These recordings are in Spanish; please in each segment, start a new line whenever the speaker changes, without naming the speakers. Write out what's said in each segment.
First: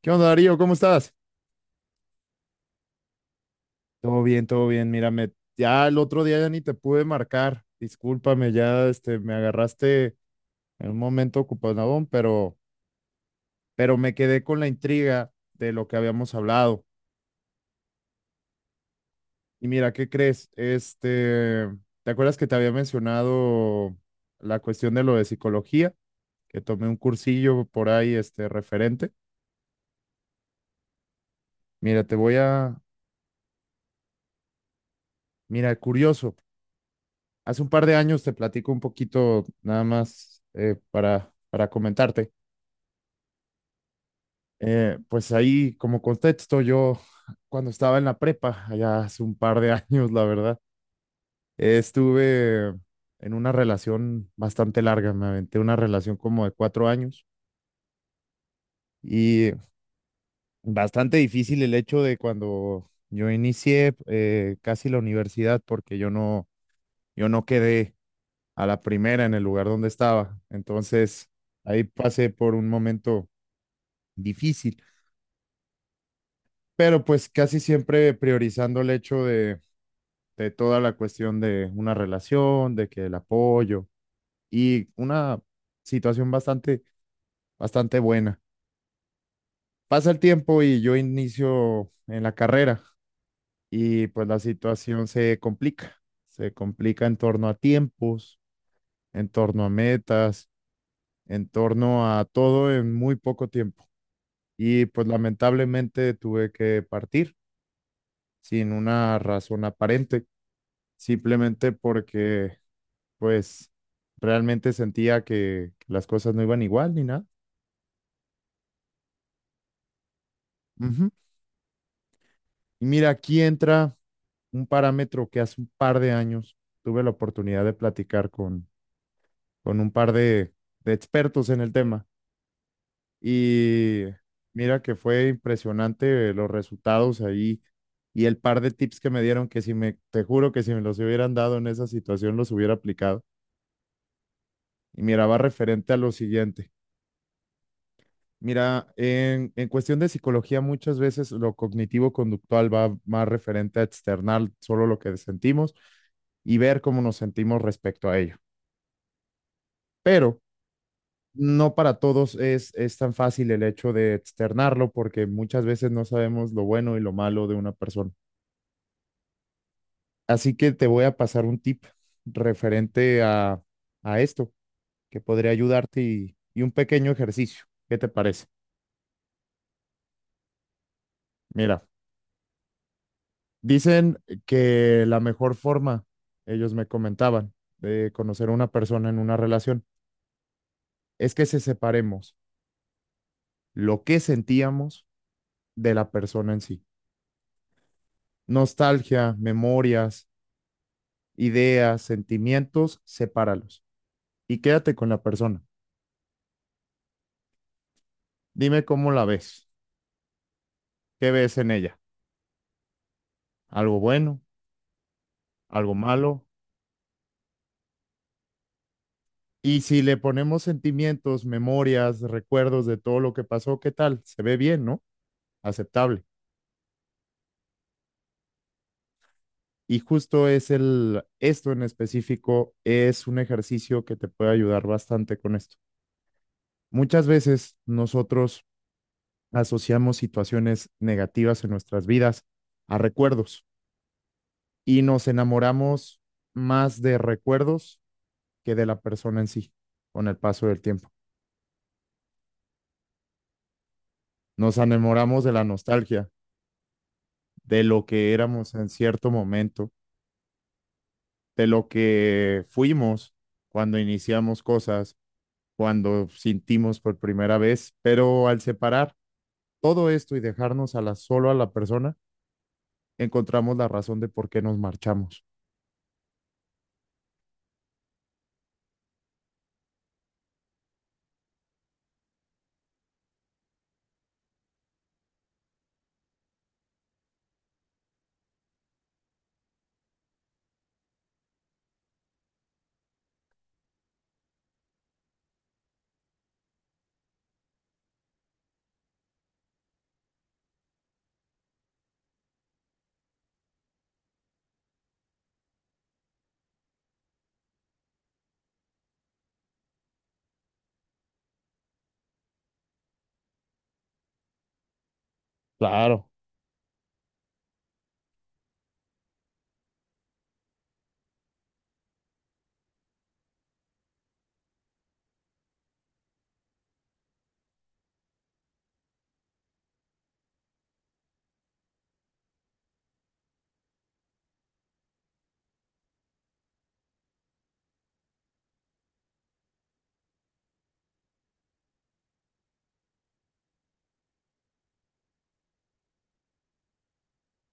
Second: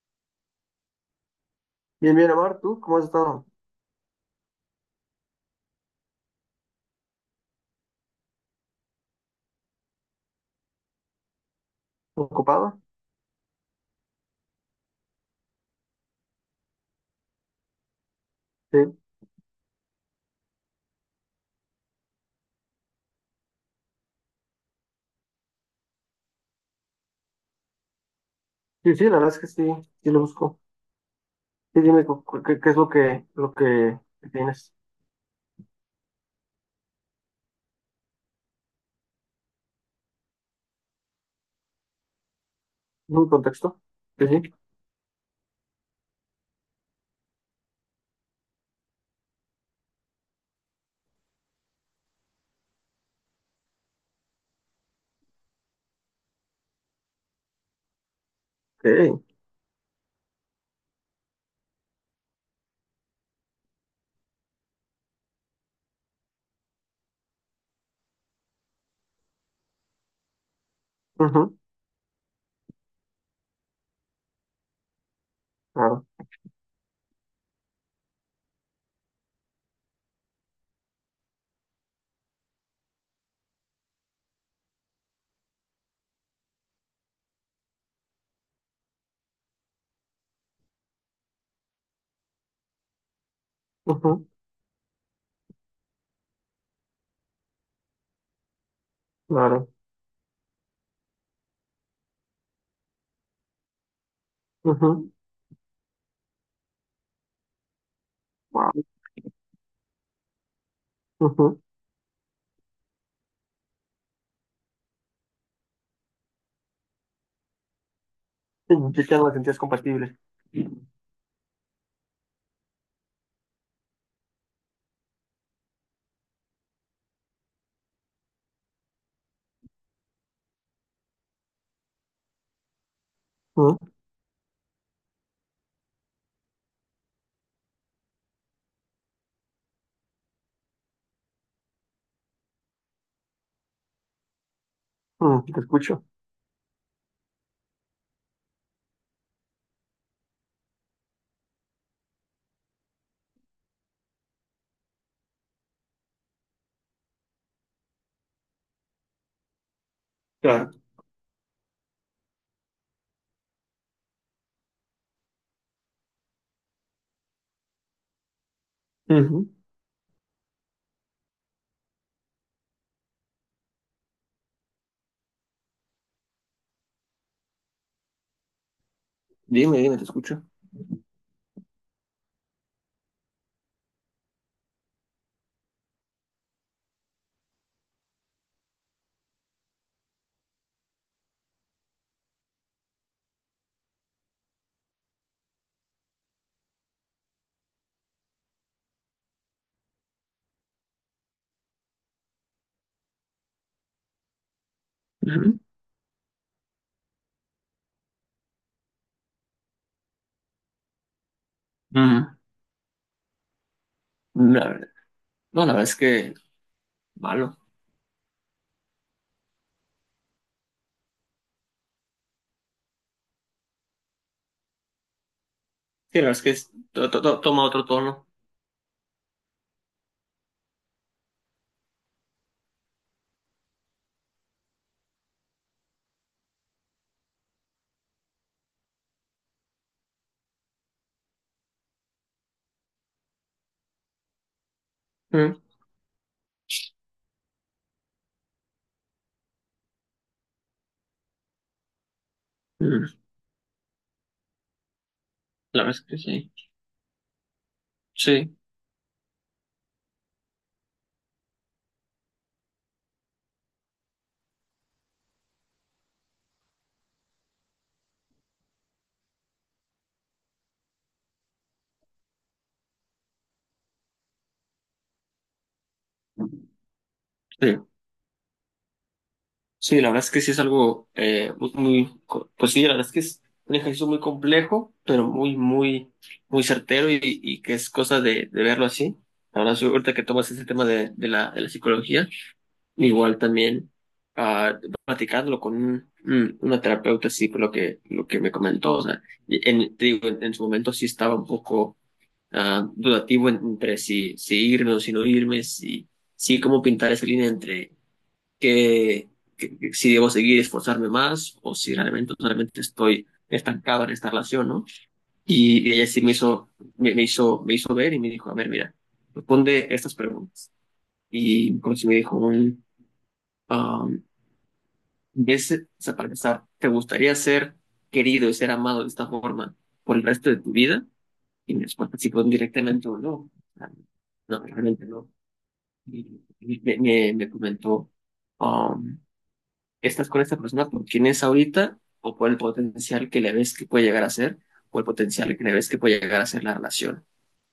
¿Qué onda, Darío? ¿Cómo estás?
Bien, bien, Amar, ¿tú cómo has estado?
Todo bien, todo bien. Mírame. Ya el otro día ya ni te pude marcar. Discúlpame, ya me agarraste en un momento ocupadón, pero,
¿Ocupado?
pero me quedé con la intriga de lo que habíamos hablado.
Sí,
Y mira, ¿qué crees? ¿Te acuerdas que te había mencionado la cuestión de lo de psicología? Que tomé un cursillo por ahí,
sí, sí,
referente.
la verdad es que sí, sí lo busco. Sí,
Mira,
dime
te voy
qué, qué es
a,
lo que tienes.
mira, curioso. Hace un par de años te platico un poquito nada más para comentarte.
¿Un contexto? Sí, sí.
Pues ahí como contexto, yo cuando estaba en la prepa, allá hace un par de años, la verdad, estuve en una relación bastante larga, me aventé una relación como de 4 años
Ok.
y bastante difícil el hecho de cuando yo inicié casi la universidad porque yo no quedé a la primera en el lugar donde estaba. Entonces,
Ujú,
ahí pasé por un momento difícil,
claro,
pero pues casi siempre priorizando el hecho de toda la cuestión de una relación, de que el apoyo y una situación bastante, bastante buena. Pasa el tiempo y yo inicio en la carrera y
ujú,
pues la situación se complica en torno a tiempos, en torno a
claro,
metas, en torno a todo en muy poco tiempo. Y pues
ujú.
lamentablemente tuve que partir sin
Wow.
una razón aparente,
Ujú.
simplemente porque pues realmente sentía que las cosas no iban igual ni nada.
Sí, ya no las sentías compatibles.
Ujú. Y mira, aquí entra un parámetro que hace un par de años tuve la oportunidad de platicar con un par de expertos en el tema.
Ujú,
Y mira que fue impresionante los resultados ahí y el par de tips que me dieron que si me, te juro que si me los hubieran dado en esa situación los hubiera aplicado. Y mira, va
ujú, te
referente a
escucho.
lo siguiente. Mira, en cuestión de psicología muchas veces lo cognitivo-conductual va más referente a externar solo lo que sentimos y ver cómo nos sentimos respecto a ello. Pero
Claro.
no para todos es tan fácil el hecho de externarlo porque muchas veces no sabemos lo bueno y lo malo de una persona.
Ujú.
Así que te voy a pasar un tip referente a esto que podría ayudarte y un pequeño ejercicio. ¿Qué te parece?
Dime, dime, te escucho.
Mira, dicen que la mejor forma, ellos me comentaban, de conocer a una persona en una relación es que se separemos lo que sentíamos de la persona en sí. Nostalgia, memorias, ideas, sentimientos, sepáralos y quédate con la
Ujú.
persona. Dime cómo la ves, qué ves en ella,
Ujú.
algo bueno,
La verdad- no, la verdad
algo
es que
malo.
malo.
Y si le ponemos sentimientos, memorias, recuerdos de todo lo que pasó, ¿qué tal? Se ve bien, ¿no?
Sí, la
Aceptable.
verdad es que toma otro tono.
Y justo es esto en específico es un ejercicio que te puede ayudar bastante con esto. Muchas veces nosotros asociamos situaciones negativas en nuestras vidas a recuerdos y nos
Ujú.
enamoramos más de recuerdos que de la persona en sí con el paso del tiempo.
Ujú.
Nos enamoramos de la
La verdad es que
nostalgia,
sí.
de lo que
Sí,
éramos en cierto momento, de lo que fuimos cuando iniciamos cosas, cuando sentimos por primera vez, pero al separar todo esto y dejarnos solo a la persona, encontramos la razón de por qué nos marchamos.
sí. Sí, la verdad es que sí es algo muy, pues sí, la verdad es que es un ejercicio muy complejo, pero muy, muy, muy certero y que es cosa de verlo así. La verdad, sí, ahorita que tomas ese tema de la psicología, igual también ah, platicándolo con una terapeuta, sí, por lo que me comentó, o sea, y en, te digo, en su momento sí estaba un poco dudativo entre si, si irme o si no irme, si, si cómo pintar esa línea entre que, que si debo seguir y esforzarme más o si realmente, realmente estoy estancado en esta relación, ¿no? Y ella sí
Claro,
me hizo ver y me dijo, a ver, mira, responde estas preguntas. Y como si me dijo, um, ¿ves, o sea, para empezar, ¿te gustaría ser querido y ser amado de esta forma por el resto de tu vida? Y me respuesta sí fue directamente o no. O sea, no, realmente no. Y me comentó. Estás con esta persona por quien es ahorita o por el potencial que le ves que puede llegar a ser o el potencial que le ves que puede llegar a ser la relación.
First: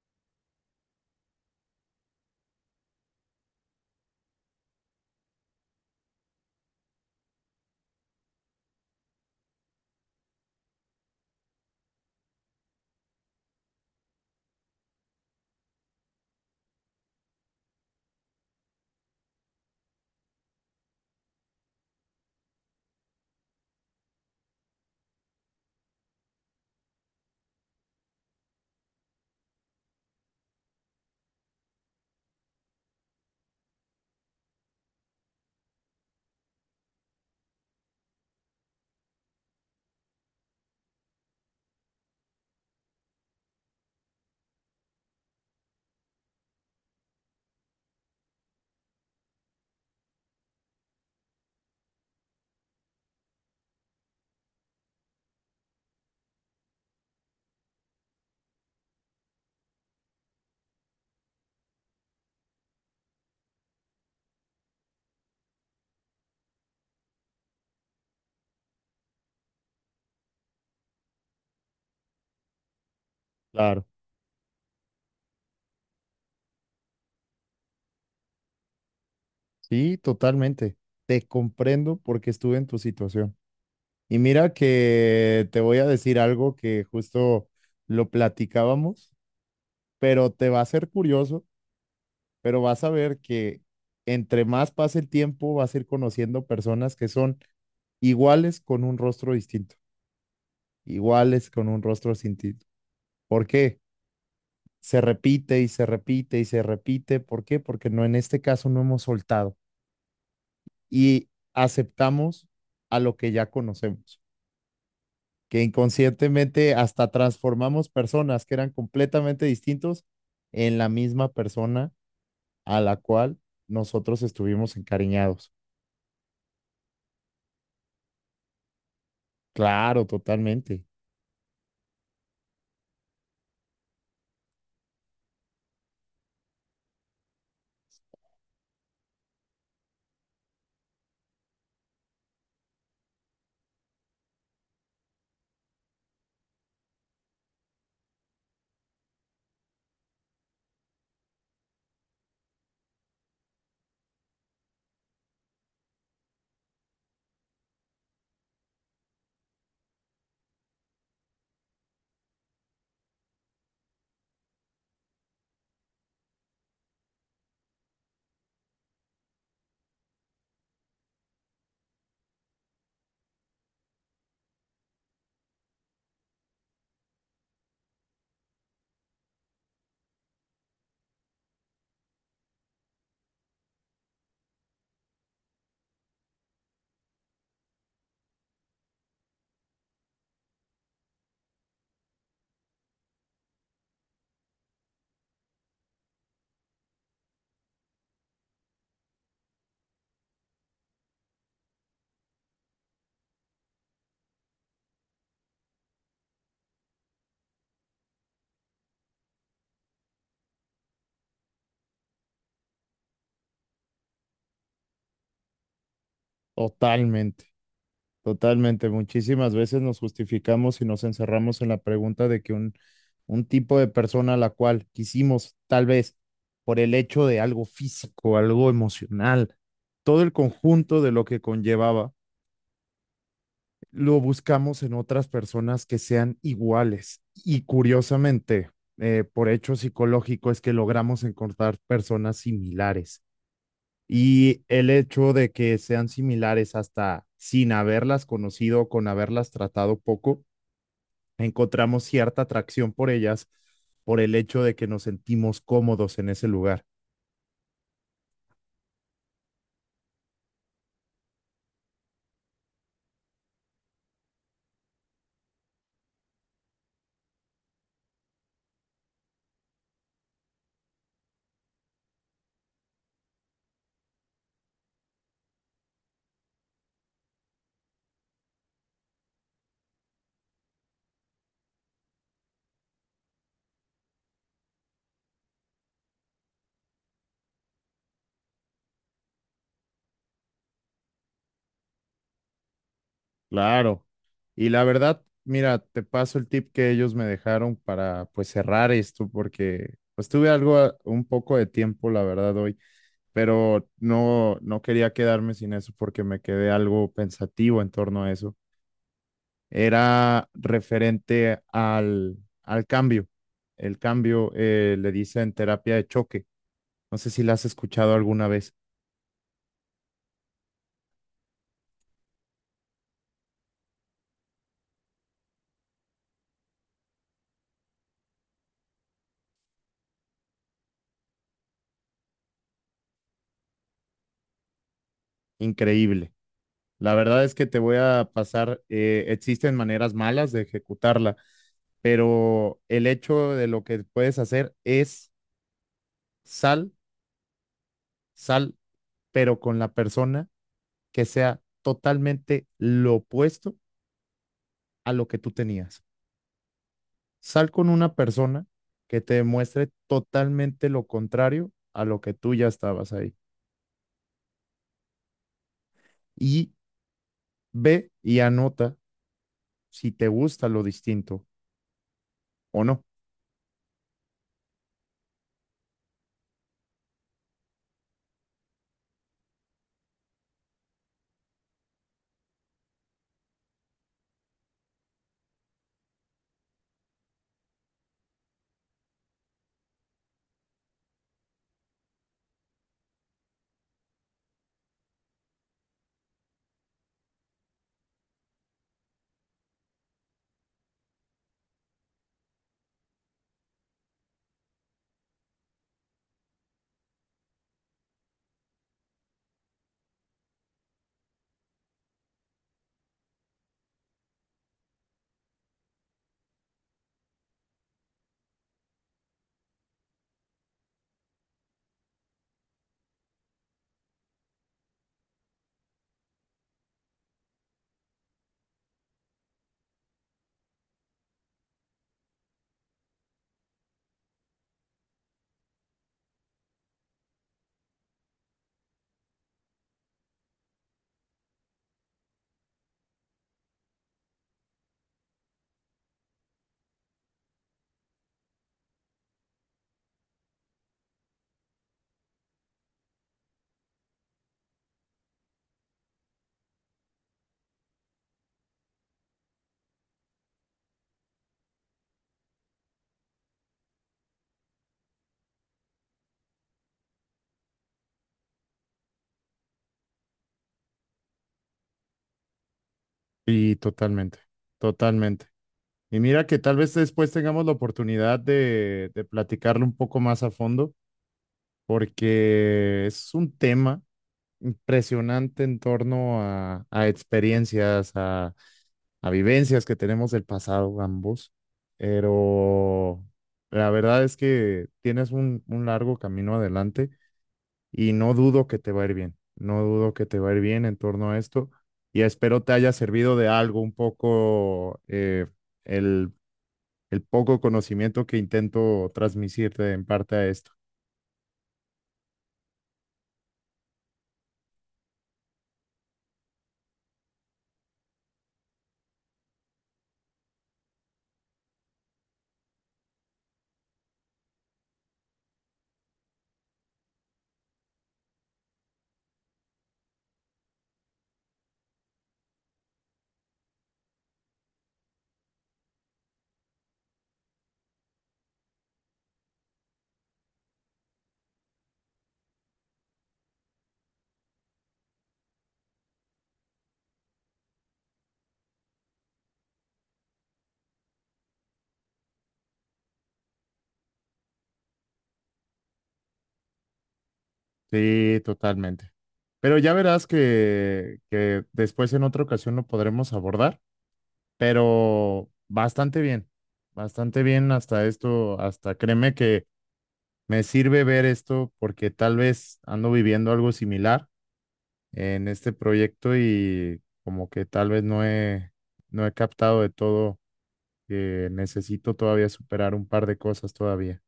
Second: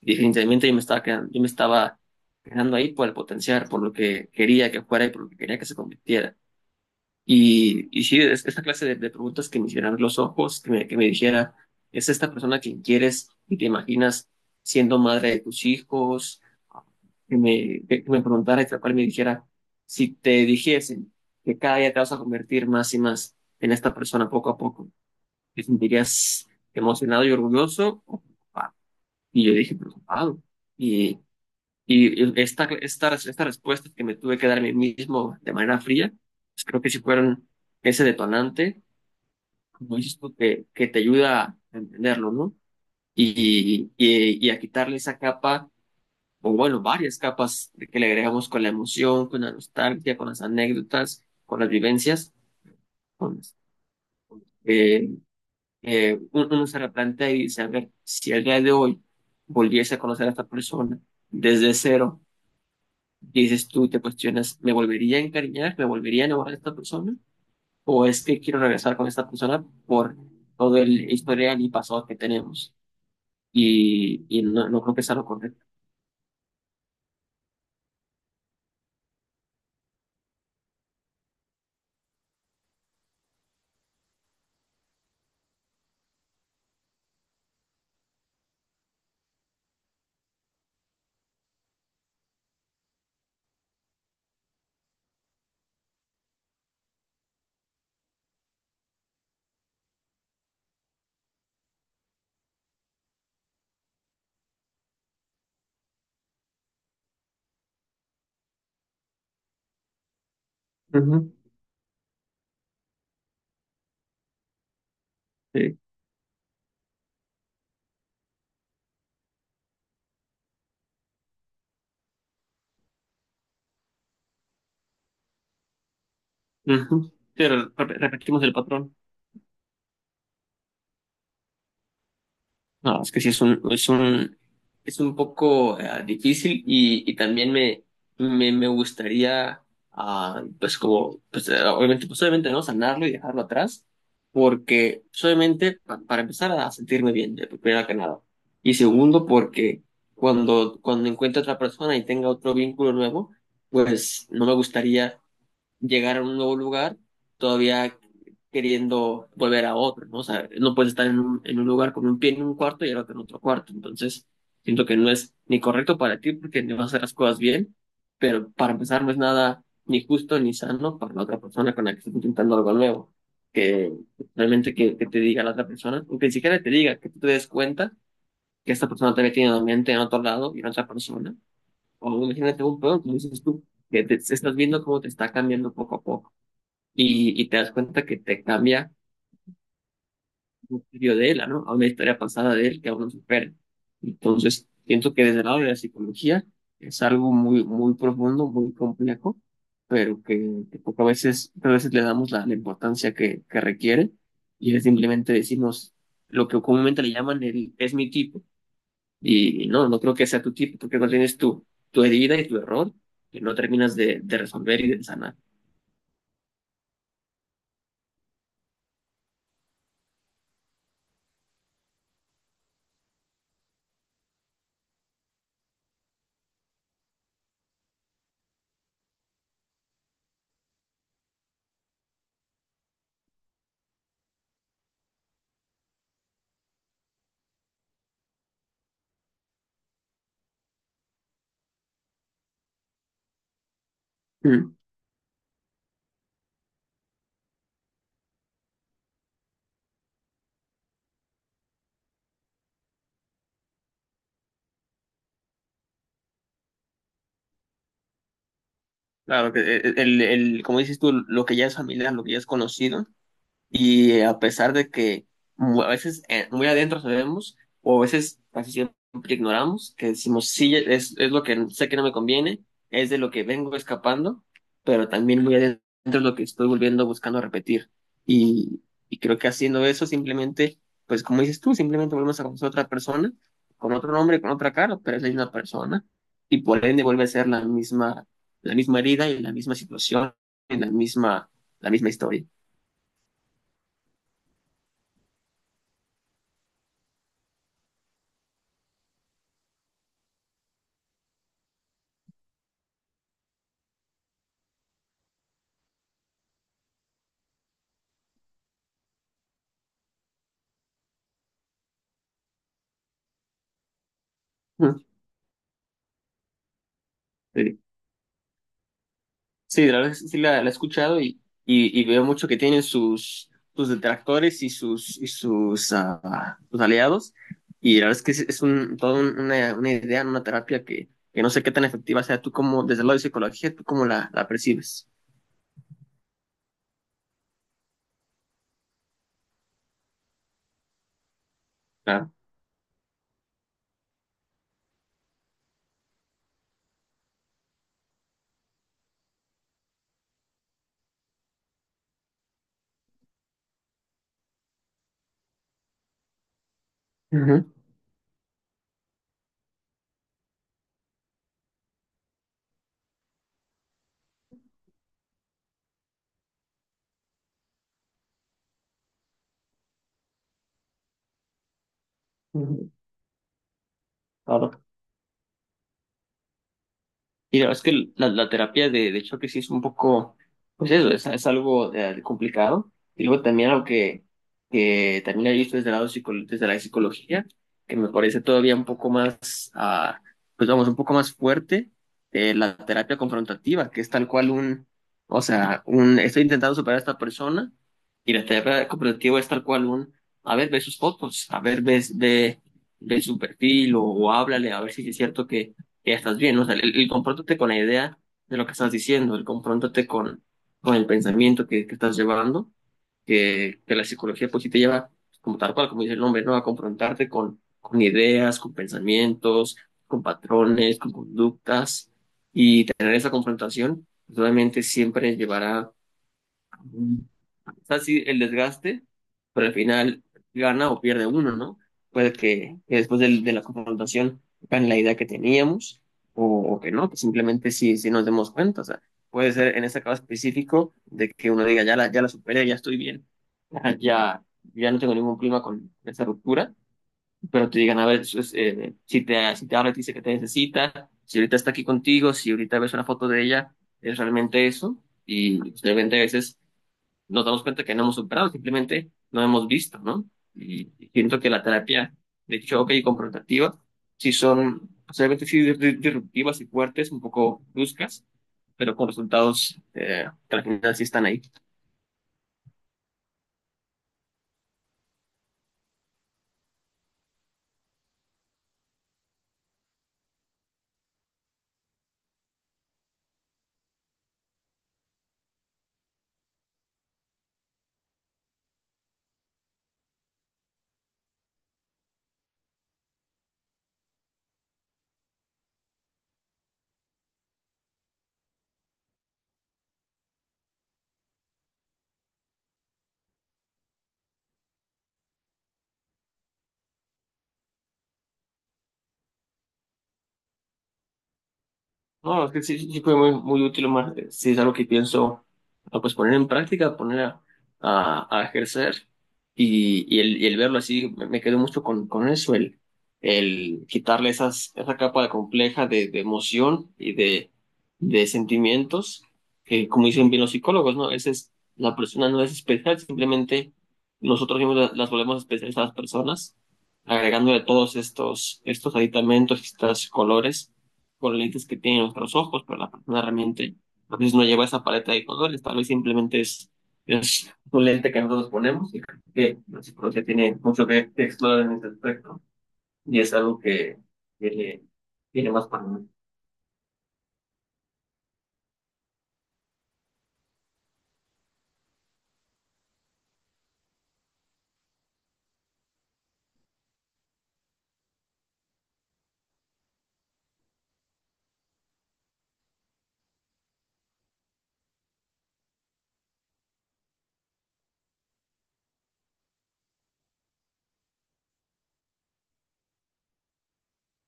Y definitivamente yo me estaba quedando, yo me estaba quedando ahí por el potencial, por lo que quería que fuera y por lo que quería que se convirtiera. Y sí, es esta clase de preguntas que me hicieran los ojos, que me dijera, ¿es esta persona que quieres y te imaginas siendo madre de tus hijos? Que me preguntara y tal cual me dijera, si te dijesen que cada día te vas a convertir más y más en esta persona poco a poco, ¿te sentirías emocionado y orgulloso o preocupado? Y yo dije, preocupado. Y esta, estas estas respuestas que me tuve que dar a mí mismo de manera fría, pues creo que sí fueron ese detonante, como dices tú, que te ayuda a entenderlo, ¿no? Y a quitarle esa capa, o bueno, varias capas de que le agregamos con la emoción, con la nostalgia, con las anécdotas, con las vivencias. Con, eh, uno se replantea y dice, a ver, si el día de hoy volviese a conocer a esta persona desde cero, y dices tú, te cuestionas, ¿me volvería a encariñar? ¿Me volvería a enamorar de esta persona? ¿O es que quiero regresar con esta persona por todo el historial y pasado que tenemos?
claro.
Y no, no creo que sea lo correcto.
Sí, totalmente. Te comprendo porque estuve en tu situación. Y mira que te voy a decir algo que justo lo platicábamos, pero te va a ser curioso, pero vas a ver que entre más pase el tiempo vas a ir conociendo personas que son iguales con un rostro distinto, iguales con un rostro distinto. ¿Por qué? Se repite y se repite y se repite. ¿Por qué? Porque no, en este caso no hemos soltado y
Ujú,
aceptamos a lo que ya conocemos. Que
sí.
inconscientemente hasta transformamos personas que eran completamente distintos en la misma persona a la cual nosotros estuvimos encariñados.
Ujú. Pero repetimos el patrón.
Claro, totalmente,
No, es que sí es un, es un, es un poco difícil y también me gustaría, pues como, pues obviamente, pues obviamente no sanarlo y dejarlo atrás, porque pues, obviamente para empezar a sentirme bien, de primero que nada. Y segundo, porque cuando, cuando encuentre otra persona y tenga otro vínculo nuevo, pues no me gustaría llegar a un nuevo lugar todavía queriendo volver a otro, ¿no? O sea, no puedes estar en un lugar con un pie en un cuarto y el otro en otro cuarto. Entonces, siento que no es ni correcto para ti porque no vas a hacer las cosas bien, pero para empezar no es nada ni justo ni sano para la otra persona con la que estás intentando algo nuevo. Que realmente que te diga la otra persona, o que ni siquiera te diga, que tú te des cuenta que esta persona también tiene la mente en otro lado y en otra persona. O imagínate un pedo, como dices tú, que te estás viendo cómo te está cambiando poco a poco y te das cuenta que te cambia un estudio de él, ¿no? A una historia pasada de él que aún no supera. Entonces, pienso que desde el lado de la psicología es algo muy, muy profundo, muy complejo, pero que poco a veces le damos la, la importancia que requiere y es simplemente decirnos lo que comúnmente le llaman el es mi tipo. Y no, no creo que sea tu tipo, porque no tienes tu, tu herida y tu error que no terminas de resolver y de sanar.
totalmente, totalmente. Muchísimas veces nos justificamos y nos encerramos en la pregunta de que un tipo de persona a la cual quisimos, tal vez por el hecho de algo físico, algo emocional, todo el conjunto de lo que conllevaba lo buscamos en otras personas que sean iguales. Y curiosamente, por hecho psicológico, es que logramos encontrar personas similares. Y
Mm.
el hecho de que sean similares hasta sin haberlas conocido, con haberlas tratado poco, encontramos cierta atracción por ellas por el hecho de que nos sentimos cómodos en ese lugar.
Claro, que el, como dices tú, lo que ya es familiar, lo que ya es conocido, y a pesar de que a veces muy adentro sabemos, o a veces casi siempre ignoramos, que decimos, sí, es lo que sé que no me conviene, es de lo que vengo escapando, pero también muy adentro es lo que estoy volviendo buscando repetir. Y, y creo que haciendo eso simplemente, pues como dices tú, simplemente volvemos a conocer a otra persona, con otro nombre, con otra cara, pero es la misma persona. Y por ende vuelve a ser la misma herida y la misma situación y la misma historia.
Claro. Y la verdad, mira, te paso el tip que ellos me dejaron para pues cerrar esto, porque pues tuve algo, un poco de tiempo, la verdad, hoy, pero no, no quería quedarme sin eso porque me quedé algo pensativo en torno a eso. Era referente al cambio. El cambio
Mm.
le dicen terapia de choque. No sé si la has escuchado alguna vez.
Sí, la verdad es que sí la he escuchado y veo mucho que tienen sus, sus detractores y sus, sus aliados. Y la verdad es que es un, toda una idea, una terapia que no sé qué tan efectiva sea. Tú como, desde el lado de psicología, tú cómo la, la percibes.
Increíble. La verdad es que te voy a pasar, existen maneras malas de ejecutarla,
Claro.
pero el hecho de lo que puedes hacer es sal, sal, pero con la persona que sea totalmente lo opuesto a lo que tú tenías.
Ujú,
Sal con una persona que te demuestre totalmente lo contrario a lo que tú ya estabas ahí. Y ve y anota si te gusta lo distinto o
ujú.
no.
Ahora, y la verdad es que la terapia de choque sí es un poco, pues eso, es algo complicado. Y luego también algo que también he visto desde el lado desde la psicología, que me parece todavía un poco más, pues vamos, un poco más fuerte, la terapia confrontativa, que es tal cual un, o sea, un, estoy intentando superar a esta persona, y la terapia confrontativa es tal cual un, a ver, ve sus fotos, a ver, ve, ve, ve su perfil, o háblale, a ver si es cierto que ya estás bien. O sea, el confróntate con la idea de lo que estás diciendo, el confróntate con el pensamiento que estás llevando, que la psicología pues sí te lleva, pues, como tal cual, como dice el nombre, ¿no? A confrontarte con ideas, con pensamientos, con patrones, con conductas, y tener esa confrontación, pues, obviamente siempre llevará o sea, sí, el desgaste, pero al final gana o pierde uno, ¿no? Puede que de, la confrontación gane la idea que teníamos o, o que no, que simplemente sí, sí nos demos cuenta. O sea, puede ser en este caso específico de que uno diga, ya la, ya la superé, ya estoy bien, ya, ya no tengo ningún problema con esa ruptura, pero te digan, a ver, eso es, si te, si te habla, te dice que te necesita, si ahorita está aquí contigo, si ahorita ves una foto de ella, es realmente eso. Y pues, realmente a veces nos damos cuenta que no hemos superado, simplemente no hemos visto, ¿no? Y siento que la terapia de choque y confrontativa sí son, posiblemente sí disruptivas y fuertes, un poco bruscas, pero con resultados que al final sí están ahí.
Y totalmente, totalmente. Y mira que tal vez después tengamos la oportunidad de platicarlo un poco más a fondo, porque es un tema impresionante en torno a experiencias, a vivencias que tenemos del pasado ambos, pero la verdad es que tienes un largo camino adelante y no dudo que te va a ir bien, no dudo que te va a ir bien en torno a esto, y espero te haya servido de algo un poco el, el poco conocimiento que intento transmitirte en parte a esto.
No, es que sí, sí sí fue muy, muy útil, Omar. Sí es algo que pienso pues poner en práctica, poner a ejercer y el verlo así, me quedo mucho con eso, el quitarle esas, esa capa de compleja de emoción y de sentimientos, que como dicen bien los psicólogos, ¿no? Esa es, la persona no es especial, simplemente nosotros mismos las volvemos especiales a las personas, agregándole todos estos, estos aditamentos, estos colores con lentes que tienen nuestros ojos, pero la persona realmente a veces no lleva esa paleta de colores, tal vez simplemente es un lente que nosotros ponemos y creo que la psicología tiene mucho que explorar en ese aspecto y es algo que tiene, tiene más para mí.
Sí, totalmente. Pero ya verás que después en otra ocasión lo podremos abordar, pero bastante bien hasta esto, hasta créeme que me sirve ver esto porque tal vez ando viviendo algo similar en este proyecto y como que tal vez no he captado de todo que necesito todavía superar un par de cosas todavía.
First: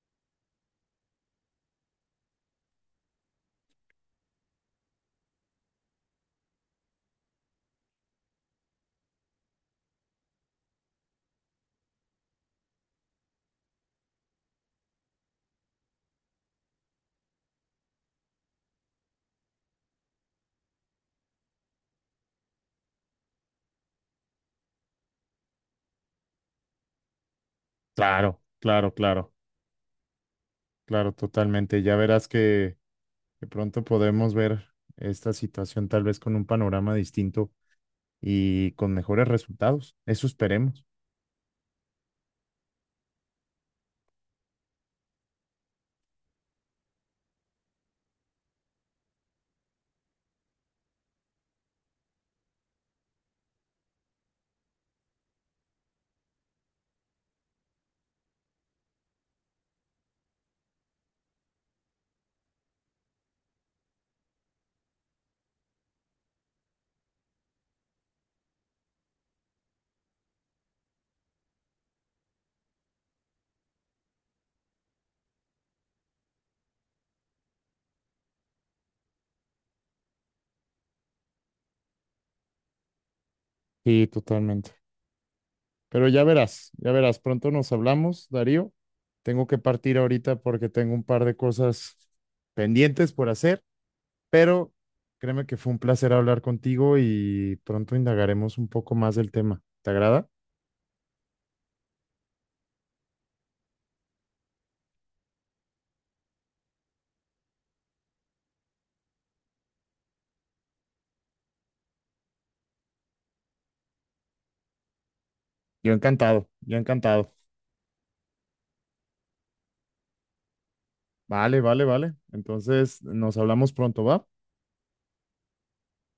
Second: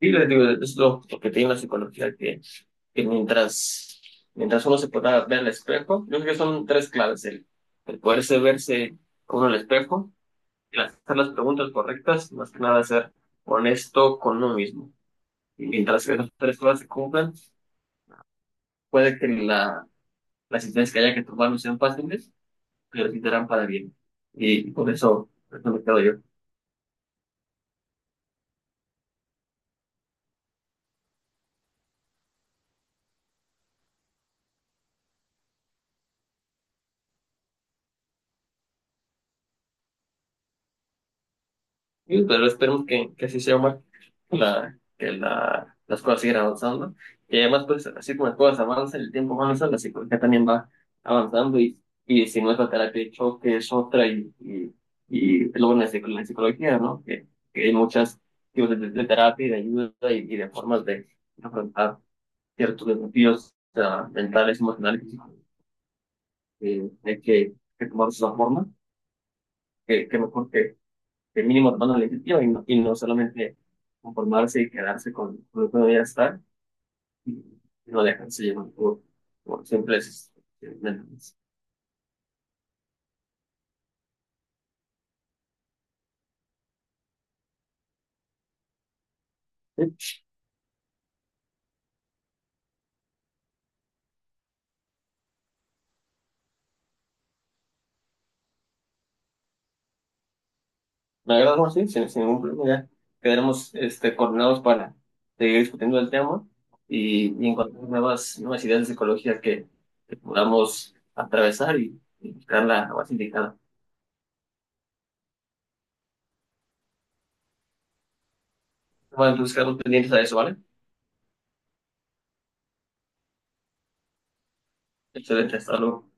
Y les digo, es lo que tiene la psicología, que mientras, mientras uno se pueda ver al espejo, yo creo que son tres claves, el poderse verse con uno al espejo, el hacer las preguntas correctas, más que nada ser honesto con uno mismo. Y mientras esas tres cosas se cumplan, puede que la, las decisiones que haya que tomar no sean fáciles, pero sí serán para bien. Y por eso me quedo yo.
Claro, claro, claro, claro, totalmente. Ya verás que pronto podemos ver esta situación tal vez con un panorama distinto y con mejores resultados. Eso esperemos.
Y, pero esperemos que así sea, Omar, la, que la, las cosas sigan avanzando. Y además, pues, así como las cosas avanzan, el tiempo avanza, la psicología también va avanzando. Y si no es la terapia de choque, es otra. Y luego en la, la psicología, ¿no? Que hay muchas tipos de terapia y de ayuda y de formas de afrontar ciertos desafíos o mentales, emocionales, físicos, hay que tomarlos de esa forma, que mejor que mínimo tomando la iniciativa y no solamente conformarse y quedarse con lo que uno ya está y no dejarse llevar por simples mentes.
Sí, totalmente. Pero ya verás, pronto nos hablamos, Darío. Tengo que partir
Sí,
ahorita porque tengo un par de cosas pendientes por hacer, pero créeme que fue un placer hablar contigo y pronto indagaremos un poco más del tema. ¿Te agrada?
me agrada más, sí, sin, sin ningún problema, ya quedaremos este, coordinados para seguir discutiendo el tema y encontrar nuevas, nuevas ideas de psicología que podamos atravesar y buscar la base indicada.
Yo encantado, yo encantado.
Bueno, entonces quedamos pendientes a eso, ¿vale?
Vale, vale, vale. Entonces nos hablamos pronto, ¿va?
Excelente, hasta luego.